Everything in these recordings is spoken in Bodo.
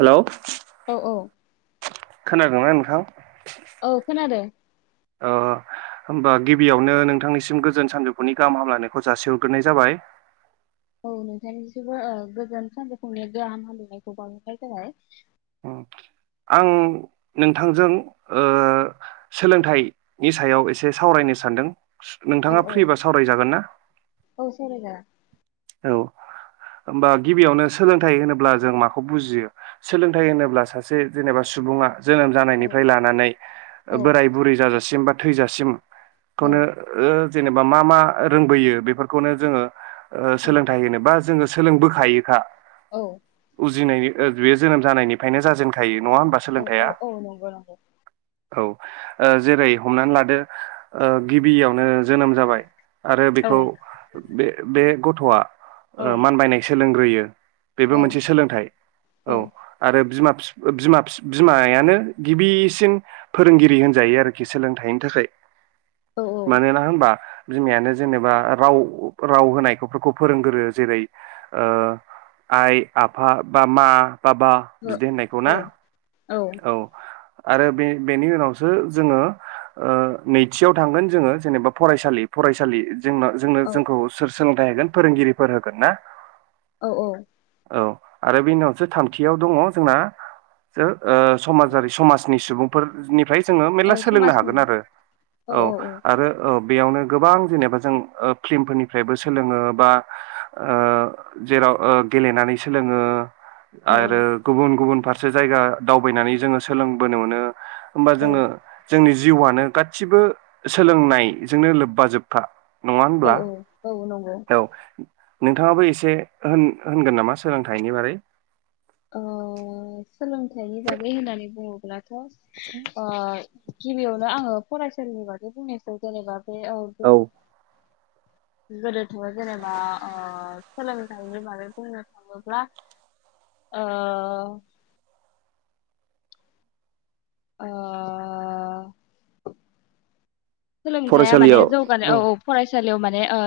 हेलौ औ औ खोनादोंना नोंथां? औ खोनादों। ओ होमबा गिबियावनो नोंथांनिसिम गोजोन सानजौफुनि गाहाम हामलायनायखौ जासिहरग्रोनाय जाबाय। औ नोंथांनिसिमबो ओ गोजोन सानजौफुंनि गाहाम हामलायनायखौ बाउहरनाय जाबाय। उम आं नोंथांजों ओ सोलोंथाइनि सायाव एसे सावरायनो सानदों। औ नोंथाङा औ फ्रि बा सावरायजागोन ना? औ सावरायजागोन औ होमबा गिबियावनो सोलोंथाइ होनोब्ला जों माखौ बुजियो सोलोंथाइ होनोब्ला सासे जेनेबा सुबुङा जोनोम औ जानायनिफ्राय लानानै औ बोराय बुरै जाजा सिम बा थैजासिम औ खौनो ओ जेनेबा मा मा रोंबोयो बेफोरखौनो जोङो ओ औ सोलोंथाइ होनो बा जोङो सोलोंबोखायोखा। औ बुजिनाय ओ बेयो जोनोम जानायनिफ्रायनो जाजेनखायो। नङा होमबा ओ ओ सोलोंथाइया औ नंगौ नंगौ। औ ओ जेरै हमनानै लादो ओ गिबियावनो जोनोम जाबाय आरो औ बेखौ बे बे गथ'वा औ ओ मानबानाय सोलों ग्रोयो। बेबो औ मोनसे सोलोंथाइ औ आरो बिमा फिफ ओ बिमा फिफ बिमायानो गिबिसिन फोरोंगिरि होनजायो आरोखि सोलोंथाइनि थाखाय। मानोना होनबा बिमायानो जेनेबा राव राव होनायखौफोरखौ फोरोंगोरो जेरै ओ आइ आफा बा मा बाबा बिदि होननायखौ ना। औ। आरो बे बेनि उनावसो जोङो ओ नैथियाव थांगोन जोङो जेनेबा फरायसालि फरायसालि जोंनो जोंनो जोंखौ सोर सोलोंथाइ होगोन फोरोंगिरिफोर होगोन ना। औ औ। औ आरो बेनि उनावसो थामथियाव दङ जोंना जो ओ समाजारि समाजनि सुबुं फोरनिफ्राय जोङो मेरला औ सोलोंनो समाजनि हागोन आरो औ आरो औ। बेयावनो गोबां जेनेबा जों फिल्मफोरनिफ्रायबो सोलोङो बा ओ जेराव ओ गेलेनानै सोलोङो। औ आरो गुबुन गुबुन फारसे सो जायगा दावबायनानै जोङो सोलोंबोनो मोनो। होमबा औ जोङो जोंनि जिउआनो गासिबो सोलोंनायजोंनो लोब्बा जोबफा। नङा औ होनब्ला औ औ नं औ। नोंथाङाबो एसे होन होनगोन नामा सोलोंथाइनि बारै? अ। सोलोंथाइनि बागै होननानै बुङोब्ला ओ गिबियावनो आंङो फरायसालिनि बागै बुंनोसै जेनेबा दे औ। गोदोथ जेनेबा ओ सोलोंथाइनि बागै बुंनो थाङोब्ला ओ ओ सोलोंथाइया माने जौगानाय औ औ फरायसा फरायसालियाव माने ओ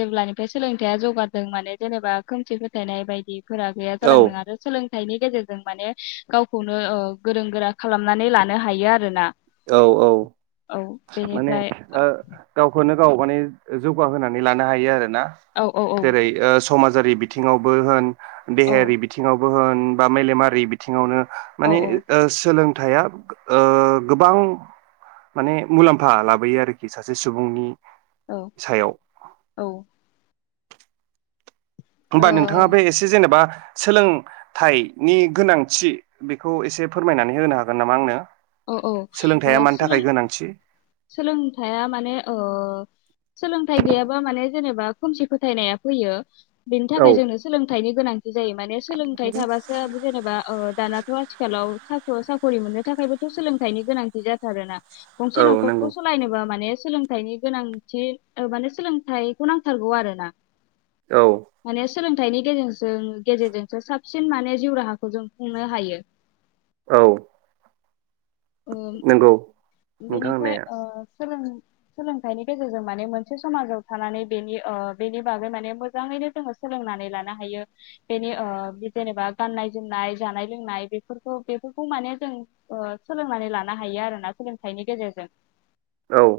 जेब्लानिफ्राय सोलोंथाइया जौगादों माने जेनेबा खोमसि फोथायनाय बायदि फोरा गैया जालांदों आरो सोलों फिथाइनि गेजेरजों माने गावखौनो ओ गोरों गोरा खालामनानै लानो हायो आरो ना। औ औ माने बेनिफ्राय ओ गावखौनो गाव माने जौगाहोनानै लानो हायो आरो। ना औ औ औ जेरै ओ समाजारि बिथिङावबो होन औ देहायारि बिथिङाव बो होन बा मेलेमारि बिथिङावनो औ माने ओ सोलों थाइया ओ गोबां माने मुलाम्फा लाबोयो आरोखि सासे सुबुंनि औ सायाव औ होमबा नोंथाङा बे एसे जेनेबा सोलों थाइ नि गोनांथि बेखौ एसे फोरमायनानै होनो हागोन नामा आंनो? औ औ ओ सोलोंथाइया मानि सोलों थाखाय गोनांथि सोलोंथाइया माने ओ सोलोंथाइ गैयाबा माने जेनेबा खोमसि फोथायनाया फैयो। बेनि औ थाखाय जोंनो सोलोंथाइनि गोनांथि जायो माने सोलोंथाइ थाबासो जेनेबा ओ दानाथ' आथिखालाव साख' साख खरि मोननो थाखायबो थ' सोलोंथाइनि गोनांथि जाथारोना गंसे औ न'खरखौ नंगौ सलायनोबो माने सोलोंथाइनि गोनांथि ओ माने सोलोंथाइखौ नांथारगौ आरोना औ माने सोलोंथाइनि गेजेरजों गेजेरजोंसो साबसिन माने जिउ राहाखौ जों खुंनो हायो। औ ओ नोंगौ। बेनिफ्राय ओ सोलों सोलोंथाइनि गेजेरजों माने मोनसे समाजाव थानानै बेनि ओ बेनि बागै माने मोजाङैनो जोङो सोलोंनानै लानो हायो बेनि ओ जेनेबा गाननाय जोमनाय जानाय लोंनाय बेफोरखौ बेफोरखौ माने जों ओ सोलोंनानै लानो हायो आरोना सोलों थाइनि गेजेरजों औ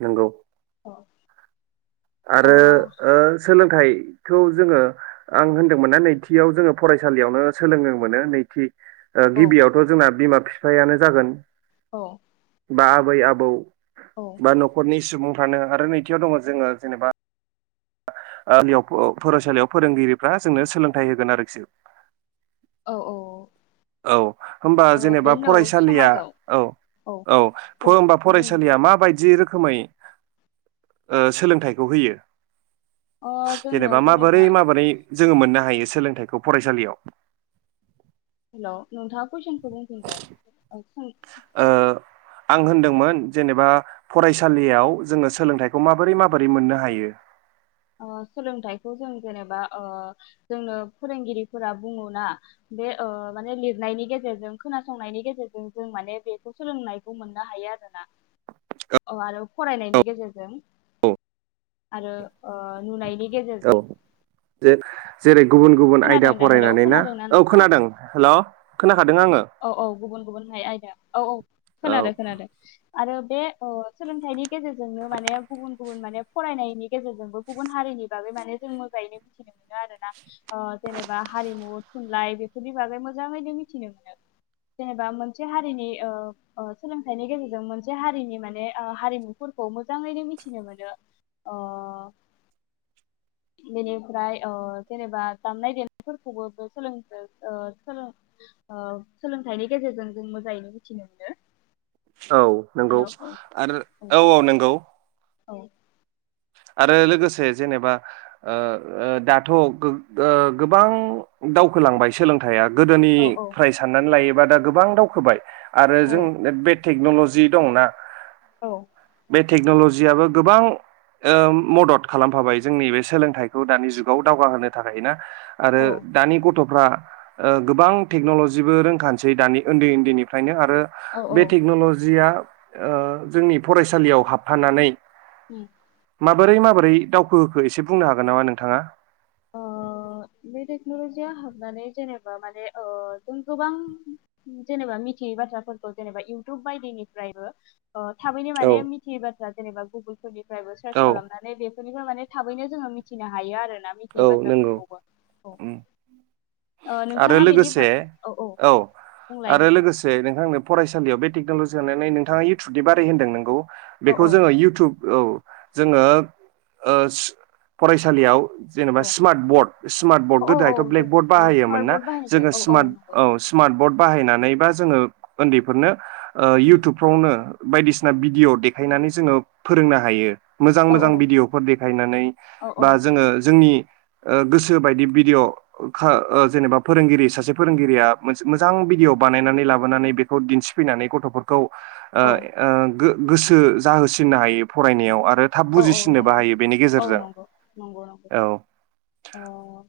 नोंगौ। अ औ आरो ओ सोलों थाइखौ जोङो आं होन्दोंमोन्ना नैथियाव जोङो फरायसालियावनो सोलोंनो मोनो नैथि ओ औ गिबियावथ' जोंना बिमा ब फिफायानो जागोन औ बा आबै आबौ औ बा न'खरनि सुबुं थानो आरो नैथियाव दङ जोङो जेनेबा ओ ओ लियाव फ फरायसालियाव फोरोंगिरिफ्रा जोंनो सोलोंथाइ होगोन आरोखि औ औ औ होमबा जेनेबा फरायसालिया समाजाव औ औ फो बुं होमबा बुं फरायसालिया माबायदि रोख खोमै सोलोंथाइखौ होयो? अ जोंनो जेनेबा माबोरै माबोरै जोङो मोननो हायो सोलोंथाइखौ फरायसालियाव। हेल' नोंथां। कुइसनखौ बुंफिनलाय औ ओ आं होनदोंमोन जेनेबा फरायसालियाव जोङो सोलोंथाइखौ माबोरै माबोरै मोननो हायो? ओसोलोंथाइखौ जों जेनेबा ओ जोंनो फोरोंगिरिफोरा बुङो ना बे ओ माने ओ लिरनायनि गेजेरजों खोनासंनायनि गेजेरजों जों माने बेखौ सोलोंनायखौ मोननो हायो आरोना ओ आरो फरायनायनि गेजेरजों आरो ओ नुनायनि औ गेजेरजों जे जेरै गुबुन गुबुन आयदा खोनादों दा हेलौ फरायनानै ना खोनादोंना औ नोंथाङा? खोनादों हेल' खोना औ औ गुबुन गुबुनहाय आयदा। औ औ औ खोनादो खोनादो आरो बे ओ सोलोंथाइनि गेजेरजोंनो माने गुबुन गुबुन माने फरायनायनि गेजेरजोंबो गुबुन हारिनि बागै माने जों मोजाङैनो मिथिनो मोनो आरो ना ओ जेनेबा हारिमु थुनलाइ बेफोरनि बागै मोजाङैनो मिथिनो मोनो। जेनेबा मोनसे हारिनि ओ ओ सोलोंथाइनि गेजेरजों मोनसे हारिनि माने ओ हारिमुफोरखौ मोजाङैनो मिथिनो मोनो ओ बेनिफ्राय ओ जेनेबा दामनाय देनायफोरखौबो बे सोलों ओ सोलोंथाइनि गेजेरजों जों मोजाङैनो मिथिनो मोनो। औ नोंगौ हेलौ औ आरो औ औ नोंगौ। औ आरो लोगोसे जेनेबा ओ ओ दाथ' गो-गोबां दावखोलांबाय सोलोंथाइया। औ गोदोनिफ्राय साननानै लायो बा दा गोबां दावखोबाय। आरो औ जों नेट बेट टेकनलजि दंना औ बे टेकनलजियाबो गोबां ओ मदद खालामफाबाय जोंनि बे सोलोंथाइखौ दानि जुगाव दावगाहोनो थाखाय ना। आरो औ दानि गथ' फोरा ओ गोबां टेकनलजिबो रोंखानोसै दानि ओन्दै ओन्दैनिफ्रायनो आरो औ बे औ टेकनलजिया ओ जोंनि फरायसालियाव हाबफानानै उम माबोरै माबोरै दावखो होखो एसे बुंनो हागोन नामा नोंथाङा? ओ बे टेकनलजिया हाबनानै जेनेबा माने ओ जों गोबां जेनेबा मिथियै बाथ्राफोरखौ जेनेबा इउटुब बायदिनिफ्रायबो ओ थाबैनो औ माने मिथियोबा बा जेनेबा गुगोल फोरनिफ्रायबो सार्च खालामनानै बे फोरनिफ्राय माने थाबैनो जोङो मिथिनो हायो आरो ना। औ नंगौ ओम ओ आरो नोंथाङा बेनि बा लोगोसे औ बुंलाय आरो नोंथां लोगोसे नोंथांनो फरायसालियाव बे टेकनलजि लालायनाय नोंथाङा इउटुबयारि होनदों नंगौ। औ बेखौ औ जोङो इउटुब औ जोङो ओस फरायसालियाव जेनेबा औ समार्ट बर्ड समार्ट बर्ड औ औ गोदाहायथ' औ जों ब्लेक बरड औ स्मार्ट बाहायोमोनना बर्ड बाहायनायजों जोङो औ औ समार्ट नंगौ औ समार्ट बर्ड बाहायना नै बा जोङो उन्दैफोरनो ओ उम इउटुबफ्रावनो बायदिसिना भिडिअ देखायनानै जोङो फोरोंनो हायो। औ औ मोजां-मोजां भिदिअ'फोर देखायनानै औ औ बा जोङो नि ओ गोसो बायदि भिडिअ' खो जेनेबा फोरोंगिरि सासे फोरोंगिरिया मोनसे मोजां भिडिअ' बानायनानै लाबोनानै बेखौ दिन्थिफैनानै गथ'फोरखौ ओ औ ओ गो गोसो जाहोसिननो हायो फरायनायाव आ रो थाब औ औ बुजिसिननोबो हायो बेनि गेजेरजों। औ ओ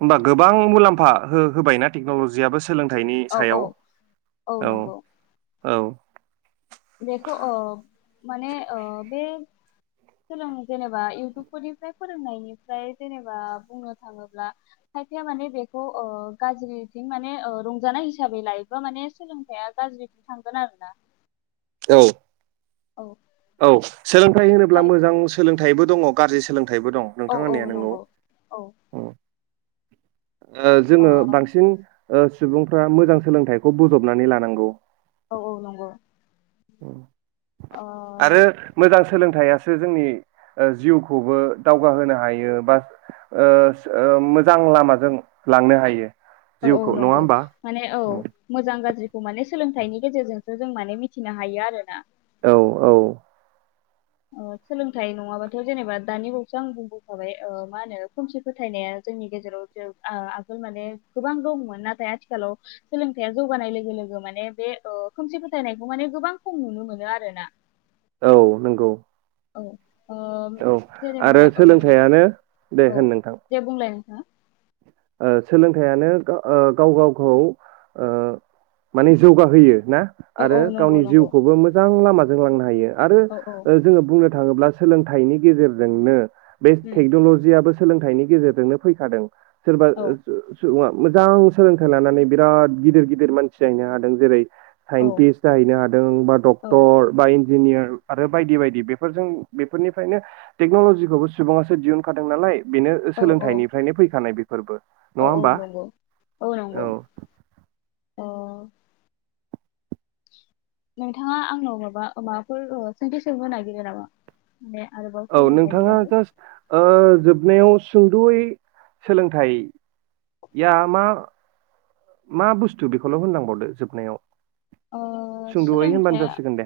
होमबा गोबां मुलामफा हो होबायना टेकन'ल'जियाबो सो सोलोंथाइनि औ औ सायाव औ। औ बेखौ ओ माने ओ बे सोलों जेनेबा इउटुबफोरनिफ्राय फोरोंनायनिफ्राय जेनेबा बुंनो थाङोब्ला खायफाया माने बेखौ ओ गाज्रिथिं माने रंजानाय हिसाबै लायोबा माने सोलोंथाइया गाज्रिथिं थांगोन आरोना। औ औ औ सोलोंथाइ होनोब्ला खाय मोजां सोलोंथाइबो दङ गाज्रि सोलों थाइबो दं औ नोंथां औ होननाया नंगौ औ ओम। [inaudible] ओ जोङो बांसिन ओ सुबुंफ्रा मोजां सोलोंथाइखौ बजबनानै लानांगौ। औ औ नंगौ ओम ओ आरो मोजां सोलोंथाइयासो जोंनि ओ जिउखौबो दावगाहोनो हायो बा ओ ओ मोजां लामाजों लांनो हायो। औ औ जिउखौ नङा नंगौ होमबा? माने औ मोजां गाज्रि माने सोलोंथाइनि गेजेरजोंसो जों माने मिथिनो हायो आरोना। औ औ ओ सोलोंथाइ नङाबाथ' जेनेबा दानि बावैसो आं बुंबोखाबाय मा होनो खोमसि फोथायनाया जोंनि गेजेराव आगोल माने गोबां दंमोन नाथाय आथिखालाव सोलोंथाइया जौगानाय लोगो-लोगो माने बे ओ खोमसि फोथायनायखौ माने गोबां खम नुनो मोनो आरोना। औ नंगौ औ ओ औ जेनेबा आरो औ सोलोंथाइयानो दे होन नोंथां दा ओ सोलोंथाइयानो गा ओ गाव गावखौ ओ माने जौगाहोयो। ना औ औ आरो नंगौ गावनि नंगौ जिउखौबो मोजां लामा जोंलांनो हायो। आरो औ औ ओ जोङो बुंनो थाङोब्ला सोलोंथाइनि गेजेरजोंनो बे उम टेक्न'ल'जियाबो सोलोंथाइनि गेजेरजोंनो फैखादों सोरबा औ जो सुबुङा मोजां सोलोंथाइ लानानै बिराद गिदिर गिदिर मानसि जाहैनो हादों जेरै- औ साइन्टिस्ट जाहैनो हादों बा औ डक्टर बा इन्ज न्जिनियार आरो बायदि बायदि बेफोरजों बेफोरनिफ्रायनो टेक्न'लजिखौबो सुबुङासो दिहुनखादों नालाय बेनो औ सोलोंथाइनिफ्रायनो फैखानाय बे फोरबो औ औ नंगौ औ नंगौ अ नोंथाङा आंनाव माबा माबाफोर ओ सोंटि सों होनो नागिरो नामा? माने आरोबाव औ सोलोंथाइनि नोंथाङा बागै जास्ट ओ जोबनायाव सुंद'यै सोलोंथाइ या मा मा बुस्थु बेखौल' होनलांबावदो जोबनायाव ओ सुंद'यै होनबानो सोलोंथाइया जासिगोन दे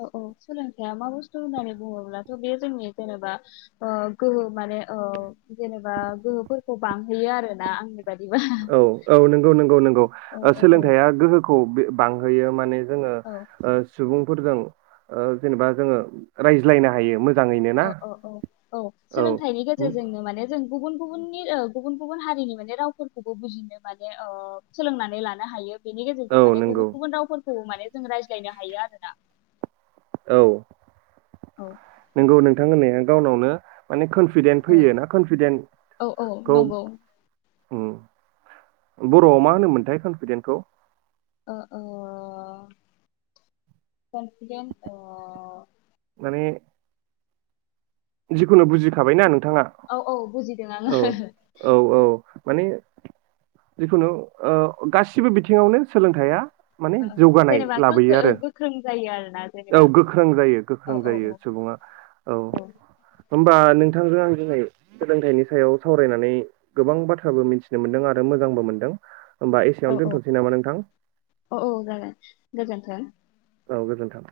औ औ सोलोंथाइया मा बुस्थु होननानै बुङोब्लाथ बे जोंनि जेनेबा गोहो माने ओ जेनेबा गोहोफोरखौ बांहोयो आरोना आं औ औ नंगौ नंगौ नंगौ औ औ औ सोलोंथाइआ गोहोखौ बांहोयो माने जोङो ओ औ सुबुं सुबुंफोजों ओ जेनेबा जोंङो रायज्लायनो हायो। मोजाङैनो ना औ औ औ औ सोलोंथाइनि गेजेरजोंनो माने जों गुबुन गुबुननि गुबुन गुबुन हारिनि माने रावफोरखौबो बुजिनो माने ओ सोलोंनानै लानो हायो। बेनि औ गेजेरजों माने नंगौ गुबुन गुबुन रावफोर खौ माने जों रायज्लायनो हायो आरोना। औ औ नंगौ नोंथां होननाया गावनावनो माने कनफिदेन्ट ओ फैयो ना औ औ कनफिदेन्टखौ नंगौ ओम बर'आव मा होनोमोनथाय कनफिदेन्टखौ? आ ओ कन्फिदेन्ट ओ माने जिखुनु बुजिखाबायना नों नोंथाङा औ औ बुजिदों आङो औ औ औ। माने जिखुनु गासिबो ओ बिथिङावनो सोलोंथाइया माने ओ जौगानाय जेनेबा लाबोयो गोखो आरो ओ गोख्रों जायो आरोना औ जेनेबा गोख्रों जायो औ गोख्रों जायो औ सुबुङा औ। होन्बा नोंथांजों आं दिनै सोलोंथाइनि सायाव सावरायनानै गोबां बाथ्राबो मिथिनो मोनदों आरो मोजांबो मोनदों। होमबा औ एसेयावनो औ दोनथ'नोसै नामा नोंथां औ औ जागोन गोजोन्थों। औ गोजोन्थों।